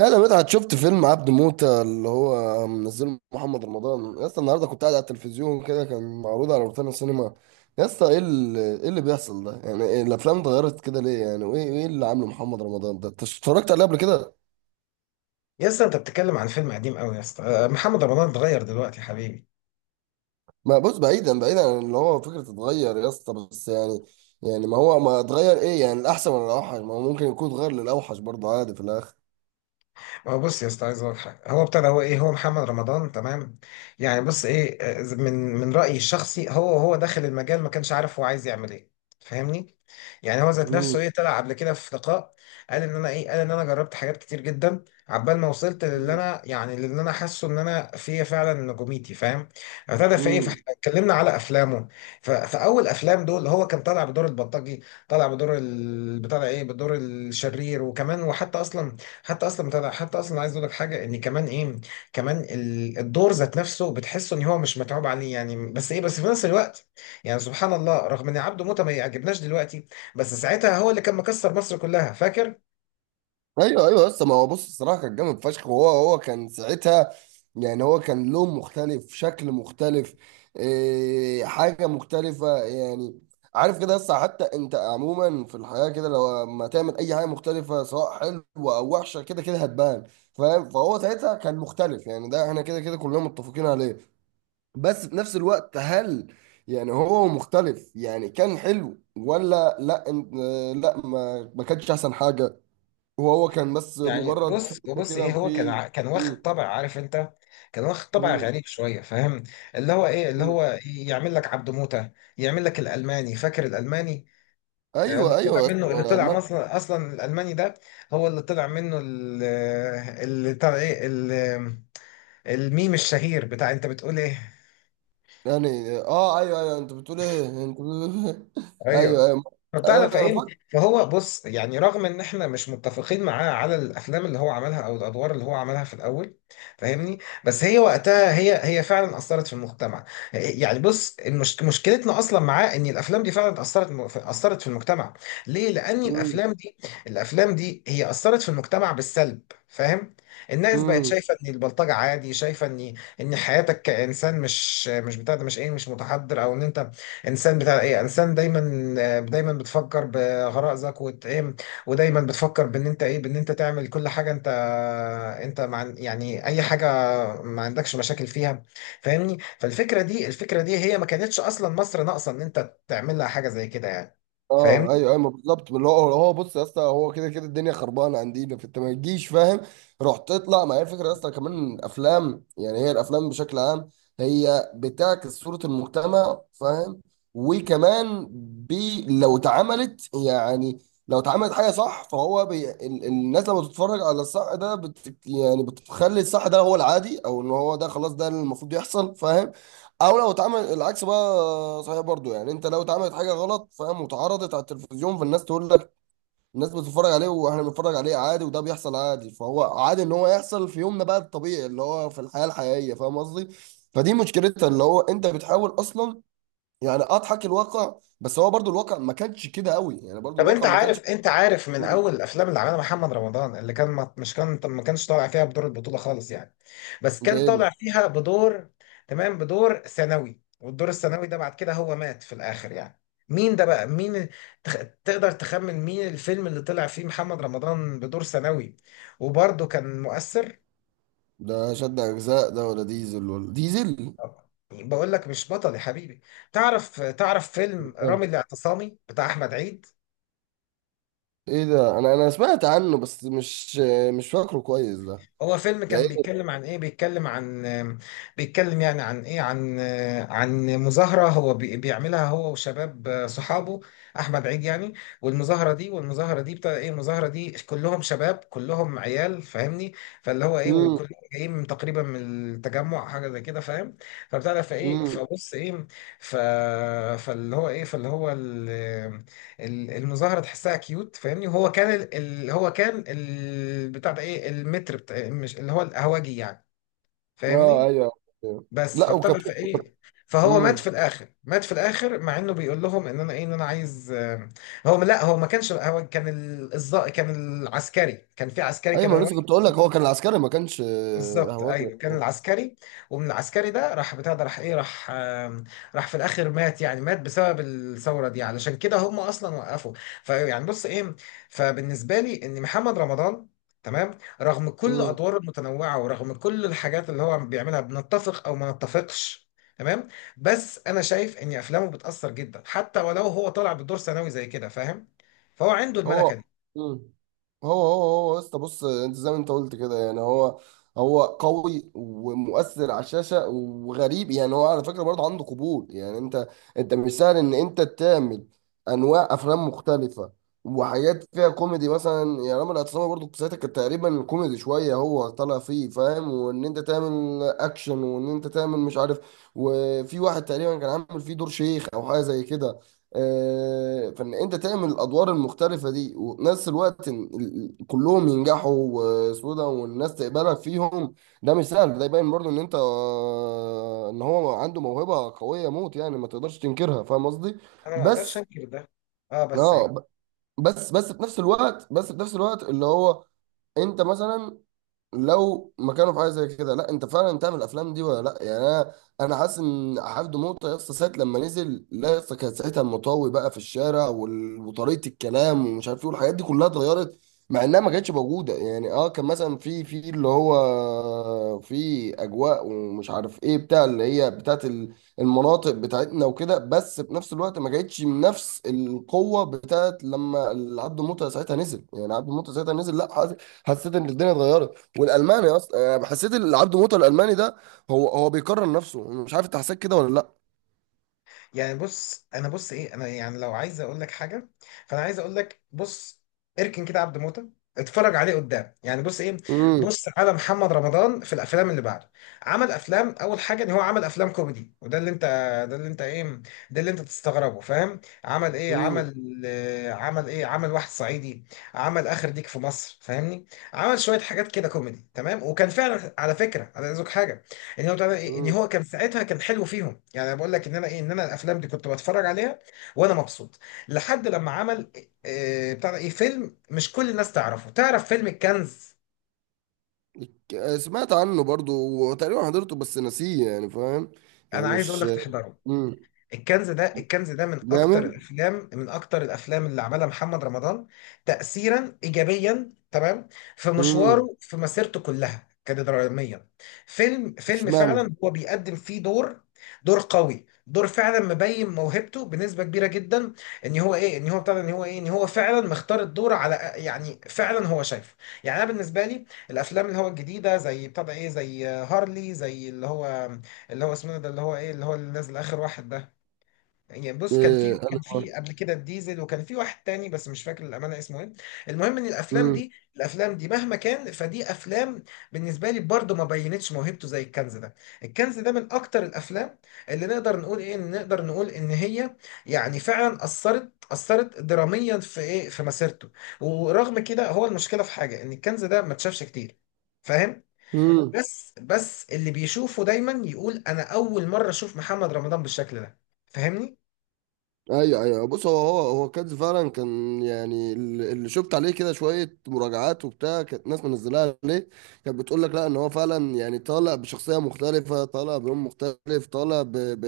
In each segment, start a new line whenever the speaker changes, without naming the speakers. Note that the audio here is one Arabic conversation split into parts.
يا ده مدحت، شفت فيلم عبد موتة اللي هو منزله محمد رمضان؟ يا اسطى، النهارده كنت قاعد على التلفزيون كده، كان معروض على روتانا السينما. يا اسطى، ايه اللي بيحصل ده؟ يعني إيه؟ الافلام اتغيرت كده ليه يعني؟ وايه اللي عامله محمد رمضان ده؟ انت اتفرجت عليه قبل كده؟
يا اسطى انت بتتكلم عن فيلم قديم قوي يا اسطى، محمد رمضان اتغير دلوقتي يا حبيبي.
ما بص، بعيدا بعيدا عن اللي هو فكره اتغير يا اسطى، بس يعني. يعني ما هو ما اتغير ايه؟ يعني الاحسن ولا الاوحش؟ ما هو ممكن يكون اتغير للاوحش برضه، عادي في الاخر.
هو بص يا اسطى، عايز اقول لك حاجه. هو ابتدى، هو ايه، هو محمد رمضان، تمام. يعني بص ايه، من رايي الشخصي، هو داخل المجال، ما كانش عارف هو عايز يعمل ايه. فاهمني. يعني هو ذات نفسه ايه، طلع قبل كده في لقاء، قال ان انا ايه، قال ان انا جربت حاجات كتير جدا عبال ما وصلت للي انا، يعني للي انا حاسه ان انا فيا فعلا نجوميتي، فاهم. ابتدى في ايه،
امم.
فاحنا اتكلمنا على افلامه. فاول افلام دول هو كان طالع بدور البلطجي، طالع بدور بتاع ده ايه، بدور الشرير وكمان. وحتى اصلا، حتى اصلا عايز اقول لك حاجه، ان كمان ايه، كمان الدور ذات نفسه بتحسه ان هو مش متعوب عليه يعني، بس ايه، بس في نفس الوقت، يعني سبحان الله، رغم ان عبده موته ما يعجبناش دلوقتي، بس ساعتها هو اللي كان مكسر مصر كلها، فاكر.
ايوه ايوه، بس ما هو بص، الصراحه كان جامد فشخ، وهو كان ساعتها. يعني هو كان لون مختلف، شكل مختلف. إيه، حاجه مختلفه يعني. عارف كده، بس حتى انت عموما في الحياه كده، لو ما تعمل اي حاجه مختلفه سواء حلوه او وحشه، كده كده هتبان، فاهم. فهو ساعتها كان مختلف يعني، ده احنا كده كده كلنا متفقين عليه. بس في نفس الوقت هل؟ يعني هو مختلف يعني، كان حلو ولا لا؟ لا، ما كانش احسن حاجه. وهو كان بس
يعني
مجرد
بص
فيلم
بص
كده
ايه، هو كان
فيه.
كان واخد
مم.
طبع، عارف انت، كان واخد طبع
مم.
غريب شويه، فاهم. اللي هو ايه، اللي هو
مم.
يعمل لك عبده موته، يعمل لك الالماني، فاكر الالماني؟ أيوة، اللي
ايوه
طلع
ايوه، أصل
منه، اللي
هو
طلع اصلا، الالماني ده هو اللي طلع منه اللي طلع ايه الميم الشهير، بتاع انت بتقول ايه.
يعني ايوه ايوه، انت بتقول ايه.
ايوه.
ايوه ايوه.
فبتعرف
انا
ايه،
فاكر.
فهو بص، يعني رغم ان احنا مش متفقين معاه على الافلام اللي هو عملها او الادوار اللي هو عملها في الاول، فاهمني. بس هي وقتها هي فعلا اثرت في المجتمع. يعني بص، مشكلتنا اصلا معاه ان الافلام دي فعلا اثرت، اثرت في المجتمع. ليه؟ لان
مم.
الافلام دي، هي اثرت في المجتمع بالسلب، فاهم. الناس بقت
مم.
شايفه ان البلطجه عادي، شايفه ان حياتك كانسان مش بتاع ده، مش ايه، مش متحضر، او ان انت انسان بتاع ايه، انسان دايما بتفكر بغرائزك، وت ايه ودايما بتفكر بان انت ايه، بان انت تعمل كل حاجه، انت انت مع يعني اي حاجه ما عندكش مشاكل فيها، فاهمني. فالفكره دي، الفكره دي هي ما كانتش اصلا مصر ناقصه ان انت تعمل لها حاجه زي كده يعني،
اه
فاهمني.
ايوه ايوه، ما بالظبط، اللي هو بص يا اسطى، هو كده كده الدنيا خربانه عندنا، فانت ما تجيش فاهم. روح تطلع، ما هي الفكره يا اسطى، كمان افلام يعني، هي الافلام بشكل عام هي بتعكس صوره المجتمع، فاهم. وكمان، لو اتعملت يعني، لو اتعملت حاجه صح، فهو الناس لما بتتفرج على الصح ده يعني بتخلي الصح ده هو العادي، او ان هو ده خلاص ده اللي المفروض يحصل، فاهم. او لو اتعمل العكس بقى صحيح برضو يعني، انت لو اتعملت حاجه غلط فاهم، واتعرضت على التلفزيون، فالناس تقول لك. الناس بتتفرج عليه، واحنا بنتفرج عليه عادي، وده بيحصل عادي، فهو عادي ان هو يحصل في يومنا، بقى الطبيعي اللي هو في الحياه الحقيقيه، فاهم قصدي. فدي مشكلتها، اللي هو انت بتحاول اصلا، يعني اضحك الواقع، بس هو برضو الواقع ما كانش كده قوي يعني، برضو
طب انت
الواقع ما
عارف
كانش.
انت عارف من
مم.
اول الافلام اللي عملها محمد رمضان، اللي كان ما مش كان ما كانش طالع فيها بدور البطولة خالص يعني، بس
ده
كان
ايه
طالع
ده؟
فيها بدور، تمام، بدور ثانوي، والدور الثانوي ده بعد كده هو مات في الاخر يعني. مين ده بقى؟ مين؟ تخ... تقدر تخمن مين الفيلم اللي طلع فيه محمد رمضان بدور ثانوي وبرضه كان مؤثر؟
ده شد اجزاء ده ولا ديزل؟
بقول لك مش بطل يا حبيبي. تعرف فيلم
آه.
رامي الاعتصامي بتاع احمد عيد؟
ايه ده، انا سمعت عنه بس مش فاكره كويس ده.
هو فيلم
ده
كان
إيه؟
بيتكلم عن ايه، بيتكلم عن، بيتكلم يعني عن ايه، عن، عن مظاهرة، بيعملها هو وشباب صحابه، احمد عيد يعني. والمظاهرة دي، بتاع ايه، المظاهرة دي كلهم شباب، كلهم عيال، فاهمني. فاللي هو ايه،
امم.
وكلهم جايين من تقريبا من التجمع، حاجة زي كده، فاهم. فبتاع ده، فايه،
امم.
فبص ايه، ف فاللي هو ايه، فاللي هو المظاهره تحسها كيوت، فاهمني. وهو كان هو كان بتاع ده ايه، المتر بتاع، مش اللي هو القهوجي يعني،
اه
فاهمني.
ايوه. أيوة.
بس
لا، وكان.
فابتدى في ايه، فهو مات في
امم.
الاخر، مات في الاخر مع انه بيقول لهم ان انا ايه، ان انا عايز، هو لا، هو ما كانش، هو كان كان العسكري، كان في، عسكري
ايوه،
كان.
ما أنا لسه كنت اقول لك هو كان عسكري، ما كانش
بالظبط
هواجي.
ايوه، كان العسكري. ومن العسكري ده راح، بتاع ده راح ايه، راح راح في الاخر، مات يعني، مات بسبب الثوره دي، علشان كده هم اصلا وقفوا. فيعني بص ايه، فبالنسبه لي، ان محمد رمضان، تمام، رغم كل
امم.
ادواره المتنوعه، ورغم كل الحاجات اللي هو بيعملها، بنتفق او ما نتفقش، تمام، بس انا شايف ان افلامه بتاثر جدا حتى ولو هو طالع بدور ثانوي زي كده، فاهم. فهو عنده الملكه
هو.
دي.
مم. هو هو يا اسطى، بص، انت زي ما انت قلت كده يعني، هو هو قوي ومؤثر على الشاشه، وغريب يعني، هو على فكره برضه عنده قبول، يعني انت، انت مش سهل ان انت تعمل انواع افلام مختلفه، وحاجات فيها كوميدي مثلا، يعني رامي الاعتصامي برضه في ساعتها كان تقريبا كوميدي شويه هو طالع فيه، فاهم، وان انت تعمل اكشن، وان انت تعمل مش عارف، وفي واحد تقريبا كان عامل فيه دور شيخ او حاجه زي كده. فان انت تعمل الادوار المختلفه دي، ونفس الوقت إن كلهم ينجحوا وسودا والناس تقبلك فيهم، ده مش سهل، ده يبين برضو ان انت ان هو عنده موهبه قويه موت يعني، ما تقدرش تنكرها، فاهم قصدي.
انا ما اقدرش
بس
انكر ده. اه بس
اه ب- بس بس في نفس الوقت بس في نفس الوقت اللي هو انت مثلا لو مكانه في حاجه زي كده، لا انت فعلا تعمل الافلام دي ولا لا، يعني انا حاسس ان حفظ موطى يا اسطى، ساعه لما نزل لا يا اسطى، كان ساعتها المطاوي بقى في الشارع، وطريقه الكلام ومش عارف ايه، والحاجات دي كلها اتغيرت. مع انها ما كانتش موجوده يعني، كان مثلا في اللي هو في اجواء ومش عارف ايه بتاع اللي هي بتاعت المناطق بتاعتنا وكده، بس في نفس الوقت ما كانتش نفس القوه بتاعت لما عبد موطى ساعتها نزل، يعني عبد موطى ساعتها نزل، لا حسيت ان الدنيا اتغيرت. والالماني اصلا، انا حسيت إن العبد موته الالماني ده هو بيكرر نفسه، مش عارف انت حسيت كده ولا لا.
يعني بص انا، بص ايه، انا يعني لو عايز اقول لك حاجه، فانا عايز اقول لك بص، اركن كده عبد موته، اتفرج عليه قدام، يعني بص ايه،
امم.
بص على محمد رمضان في الافلام اللي بعده. عمل افلام، اول حاجه ان هو عمل افلام كوميدي، وده اللي انت، ده اللي انت ايه، ده اللي انت تستغربه، فاهم. عمل ايه،
امم.
عمل عمل ايه، عمل واحد صعيدي، عمل اخر ديك في مصر، فاهمني. عمل شويه حاجات كده كوميدي، تمام، وكان فعلا على فكره، انا عايز أقولك حاجه. يعني هو طبعا ان
امم.
هو كان ساعتها، كان حلو فيهم، يعني انا بقول لك ان انا ايه، ان انا الافلام دي كنت بتفرج عليها وانا مبسوط، لحد لما عمل، بتاع ده ايه، فيلم مش كل الناس تعرفه. تعرف فيلم الكنز؟
سمعت عنه برضو وتقريبا حضرته بس نسيه يعني، فاهم. يعني
انا عايز اقول
مش.
لك تحضره.
امم.
الكنز ده، الكنز ده من اكتر
جامد.
الافلام، من اكتر الافلام اللي عملها محمد رمضان تاثيرا ايجابيا، تمام، في
امم.
مشواره، في مسيرته كلها كدراميا. فيلم
اشمعنى؟
فعلا هو بيقدم فيه دور، دور قوي، دور فعلا مبين موهبته بنسبه كبيره جدا، ان هو ايه، ان هو بتاع ده، ان هو ايه، ان هو فعلا مختار الدور، على يعني، فعلا هو شايفه. يعني انا بالنسبه لي، الافلام اللي هو الجديده، زي بتاع ده ايه، زي هارلي، زي اللي هو، اللي هو اسمه ده، اللي هو ايه، اللي هو اللي نازل اخر واحد ده. يعني بص،
ايه،
كان
انا.
في قبل كده الديزل، وكان في واحد تاني بس مش فاكر الامانه اسمه ايه. المهم، ان الافلام
امم.
دي، مهما كان، فدي افلام بالنسبه لي برضه ما بينتش موهبته زي الكنز ده. الكنز ده من اكتر الافلام اللي نقدر نقول ايه، إن نقدر نقول ان هي، يعني فعلا اثرت، اثرت دراميا في ايه، في مسيرته. ورغم كده، هو المشكله في حاجه، ان الكنز ده ما اتشافش كتير، فاهم.
امم.
بس اللي بيشوفه دايما يقول انا اول مره اشوف محمد رمضان بالشكل ده، فاهمني.
ايوه ايوه، بص، هو كانز فعلا كان يعني، اللي شفت عليه كده شويه مراجعات وبتاع، كانت ناس منزلاها عليه. كانت بتقول لك لا، ان هو فعلا يعني طالع بشخصيه مختلفه، طالع بلون مختلف، طالع ب ب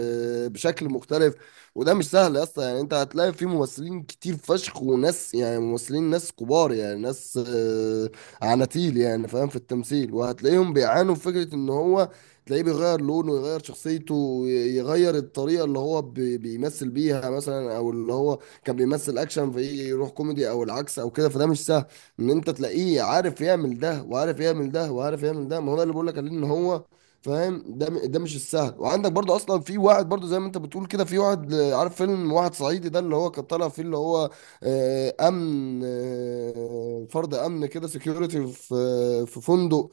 بشكل مختلف. وده مش سهل يا اسطى يعني، انت هتلاقي في ممثلين كتير فشخ، وناس يعني، ممثلين، ناس كبار يعني، ناس عناتيل يعني، فاهم، في التمثيل، وهتلاقيهم بيعانوا في فكره ان هو تلاقيه بيغير لونه، يغير شخصيته، يغير الطريقة اللي هو بيمثل بيها مثلا، او اللي هو كان بيمثل اكشن فيجي يروح كوميدي او العكس او كده، فده مش سهل ان انت تلاقيه عارف يعمل ده، وعارف يعمل ده، وعارف يعمل ده، ما هو ده اللي بقول لك عليه ان هو، فاهم، ده مش السهل، وعندك برضو اصلا في واحد برضو زي ما انت بتقول كده، في واحد عارف فيلم واحد صعيدي ده اللي هو كان طالع فيه، اللي هو امن، فرد امن كده، سكيورتي في فندق.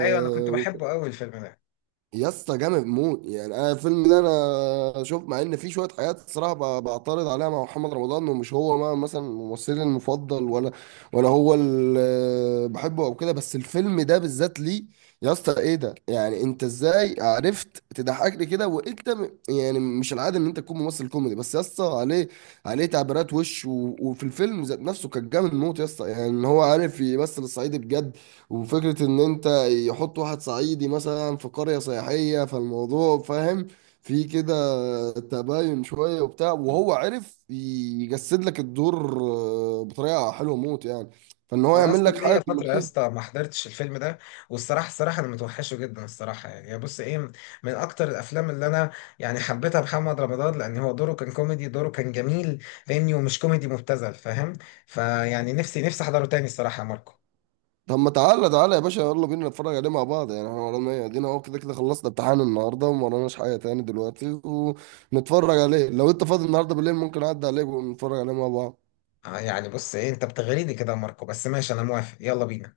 ايوه، انا كنت بحبه قوي الفيلم ده.
يا اسطى جامد موت يعني، انا الفيلم ده انا شوف، مع ان في شويه حاجات الصراحه بعترض عليها مع محمد رمضان، انه مش هو، ما مثلا ممثلي المفضل ولا، ولا هو اللي بحبه او كده، بس الفيلم ده بالذات ليه. يا اسطى ايه ده؟ يعني انت ازاي عرفت تضحكني كده وانت يعني مش العاده ان انت تكون ممثل كوميدي، بس يا اسطى عليه، عليه تعبيرات وش وفي الفيلم ذات نفسه كان جامد موت يا اسطى يعني، ان هو عارف يمثل الصعيدي بجد. وفكرة إن أنت يحط واحد صعيدي مثلا في قرية سياحية، فالموضوع فاهم، في كده تباين شوية وبتاع، وهو عرف يجسد لك الدور بطريقة حلوة موت يعني، فإن هو
انا
يعمل
اصلا
لك حاجة
ليا فتره يا
كوميدية.
اسطى ما حضرتش الفيلم ده، والصراحه، الصراحه انا متوحشه جدا، الصراحه يعني، يا بص ايه، من اكتر الافلام اللي انا يعني حبيتها محمد رمضان، لان هو دوره كان كوميدي، دوره كان جميل، فاهمني، ومش كوميدي مبتذل، فاهم. فيعني نفسي احضره تاني الصراحه يا ماركو.
طب ما، تعالى تعالى يا باشا، يلا بينا نتفرج عليه مع بعض، يعني احنا ورانا ايه؟ ادينا اهو كده كده خلصنا امتحان النهارده، وما وراناش حاجه تاني دلوقتي، ونتفرج عليه لو انت فاضي النهارده بالليل، ممكن اعدي عليك ونتفرج عليه مع بعض.
يعني بص ايه، انت بتغريني كده يا ماركو، بس ماشي، انا موافق، يلا بينا.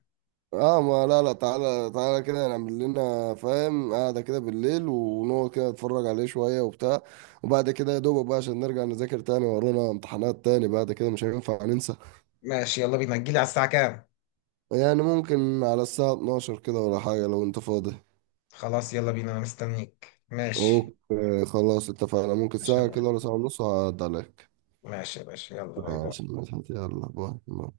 اه ما لا لا، تعالى تعالى كده نعمل لنا فاهم قاعدة كده بالليل، ونقعد كده نتفرج عليه شوية وبتاع، وبعد كده يا دوبك بقى عشان نرجع نذاكر تاني، ورانا امتحانات تاني بعد كده مش هينفع ننسى.
ماشي، يلا بينا، تجيلي على الساعه كام؟
يعني ممكن على الساعة 12 كده، ولا حاجة لو انت فاضي.
خلاص، يلا بينا، انا مستنيك، ماشي.
اوكي خلاص اتفقنا، ممكن
ماشي يا
ساعة كده ولا
ماركو.
ساعة ونص هعدي عليك.
ماشي يا باشا، يلا، باي
ماشي
باي.
ماشي، يلا باي.